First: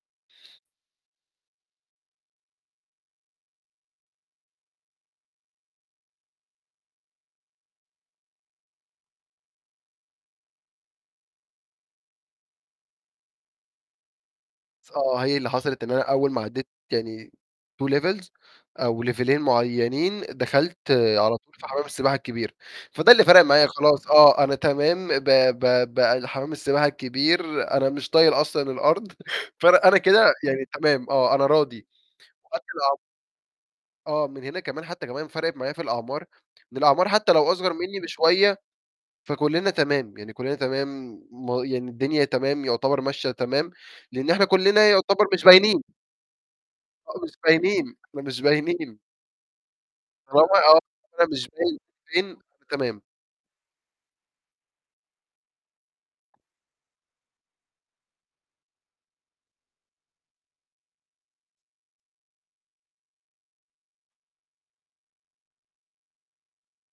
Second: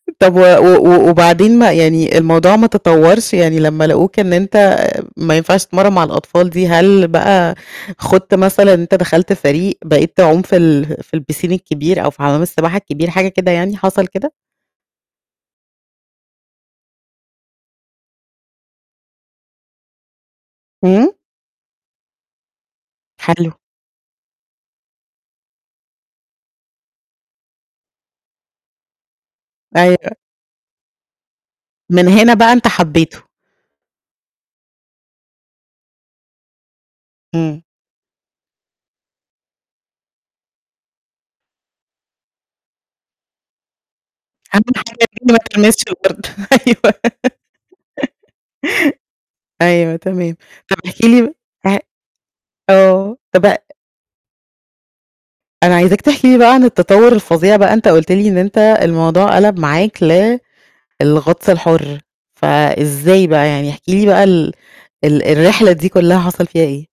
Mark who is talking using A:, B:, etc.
A: طَب و و وبعدين ما يعني الموضوع ما تطورش يعني لمّا لقوك إن أنت ما ينفعش تتمرن مع الأطفال دي، هل بقى خُضت مثلًا أنت دخلت فريق بقيت تعوم في ال في الpiscine الكبير أو في حمَّام السباحة الكبير حاجة كده يعني، حصَل كده؟
B: آه، هي اللي حصلت إن أنا أول ما عدِّيت يعني two levels أو ليفيلين معينين دخَلت
A: إمم.
B: على طول في حمَّام السباحة الكبير، فده اللي فَرّق
A: حلو.
B: معايا خلاص آه أنا تمام ب ب ب حمَّام السباحة الكبير أنا مش طايل أصلًا الأرض ف أنا
A: أيوه.
B: كده يعني تمام آه أنا راضي،.
A: من هنا بقى أنت
B: [unintelligible]
A: حبيته.
B: آه. من هنا كمان حتى كمان فَرَقت معايا في الأعمار، إن الأعمار حتى لو
A: إمم.
B: أصغر مني بشوية فكلنا تمام، يعني كلنا تمام يعني الدنيا تمام يعتبر ماشية تمام، لإن احنا
A: أهم
B: كلنا
A: حاجة
B: يعتبر
A: كده ما
B: مش
A: تلمسش
B: باينين.
A: الأرض أيوه
B: آه مش باينين، مش باينين.
A: أيوه
B: طالما
A: تمام. طَب
B: [unintelligible]
A: احكِ
B: أنا
A: لي
B: مش
A: أ
B: باين، [unintelligible] أنا تمام.
A: آه. طَب ا أنا عايزاك تحكي لي بقى عن التطور الفظيع بقى أنت قُلت لي إن أنت الموضوع قَلَب معاك للغطس الحُر، فإزاي بقى يعني، احكِ لي بقى ال ال الرحلة دي كلها حصَل فيها ايه؟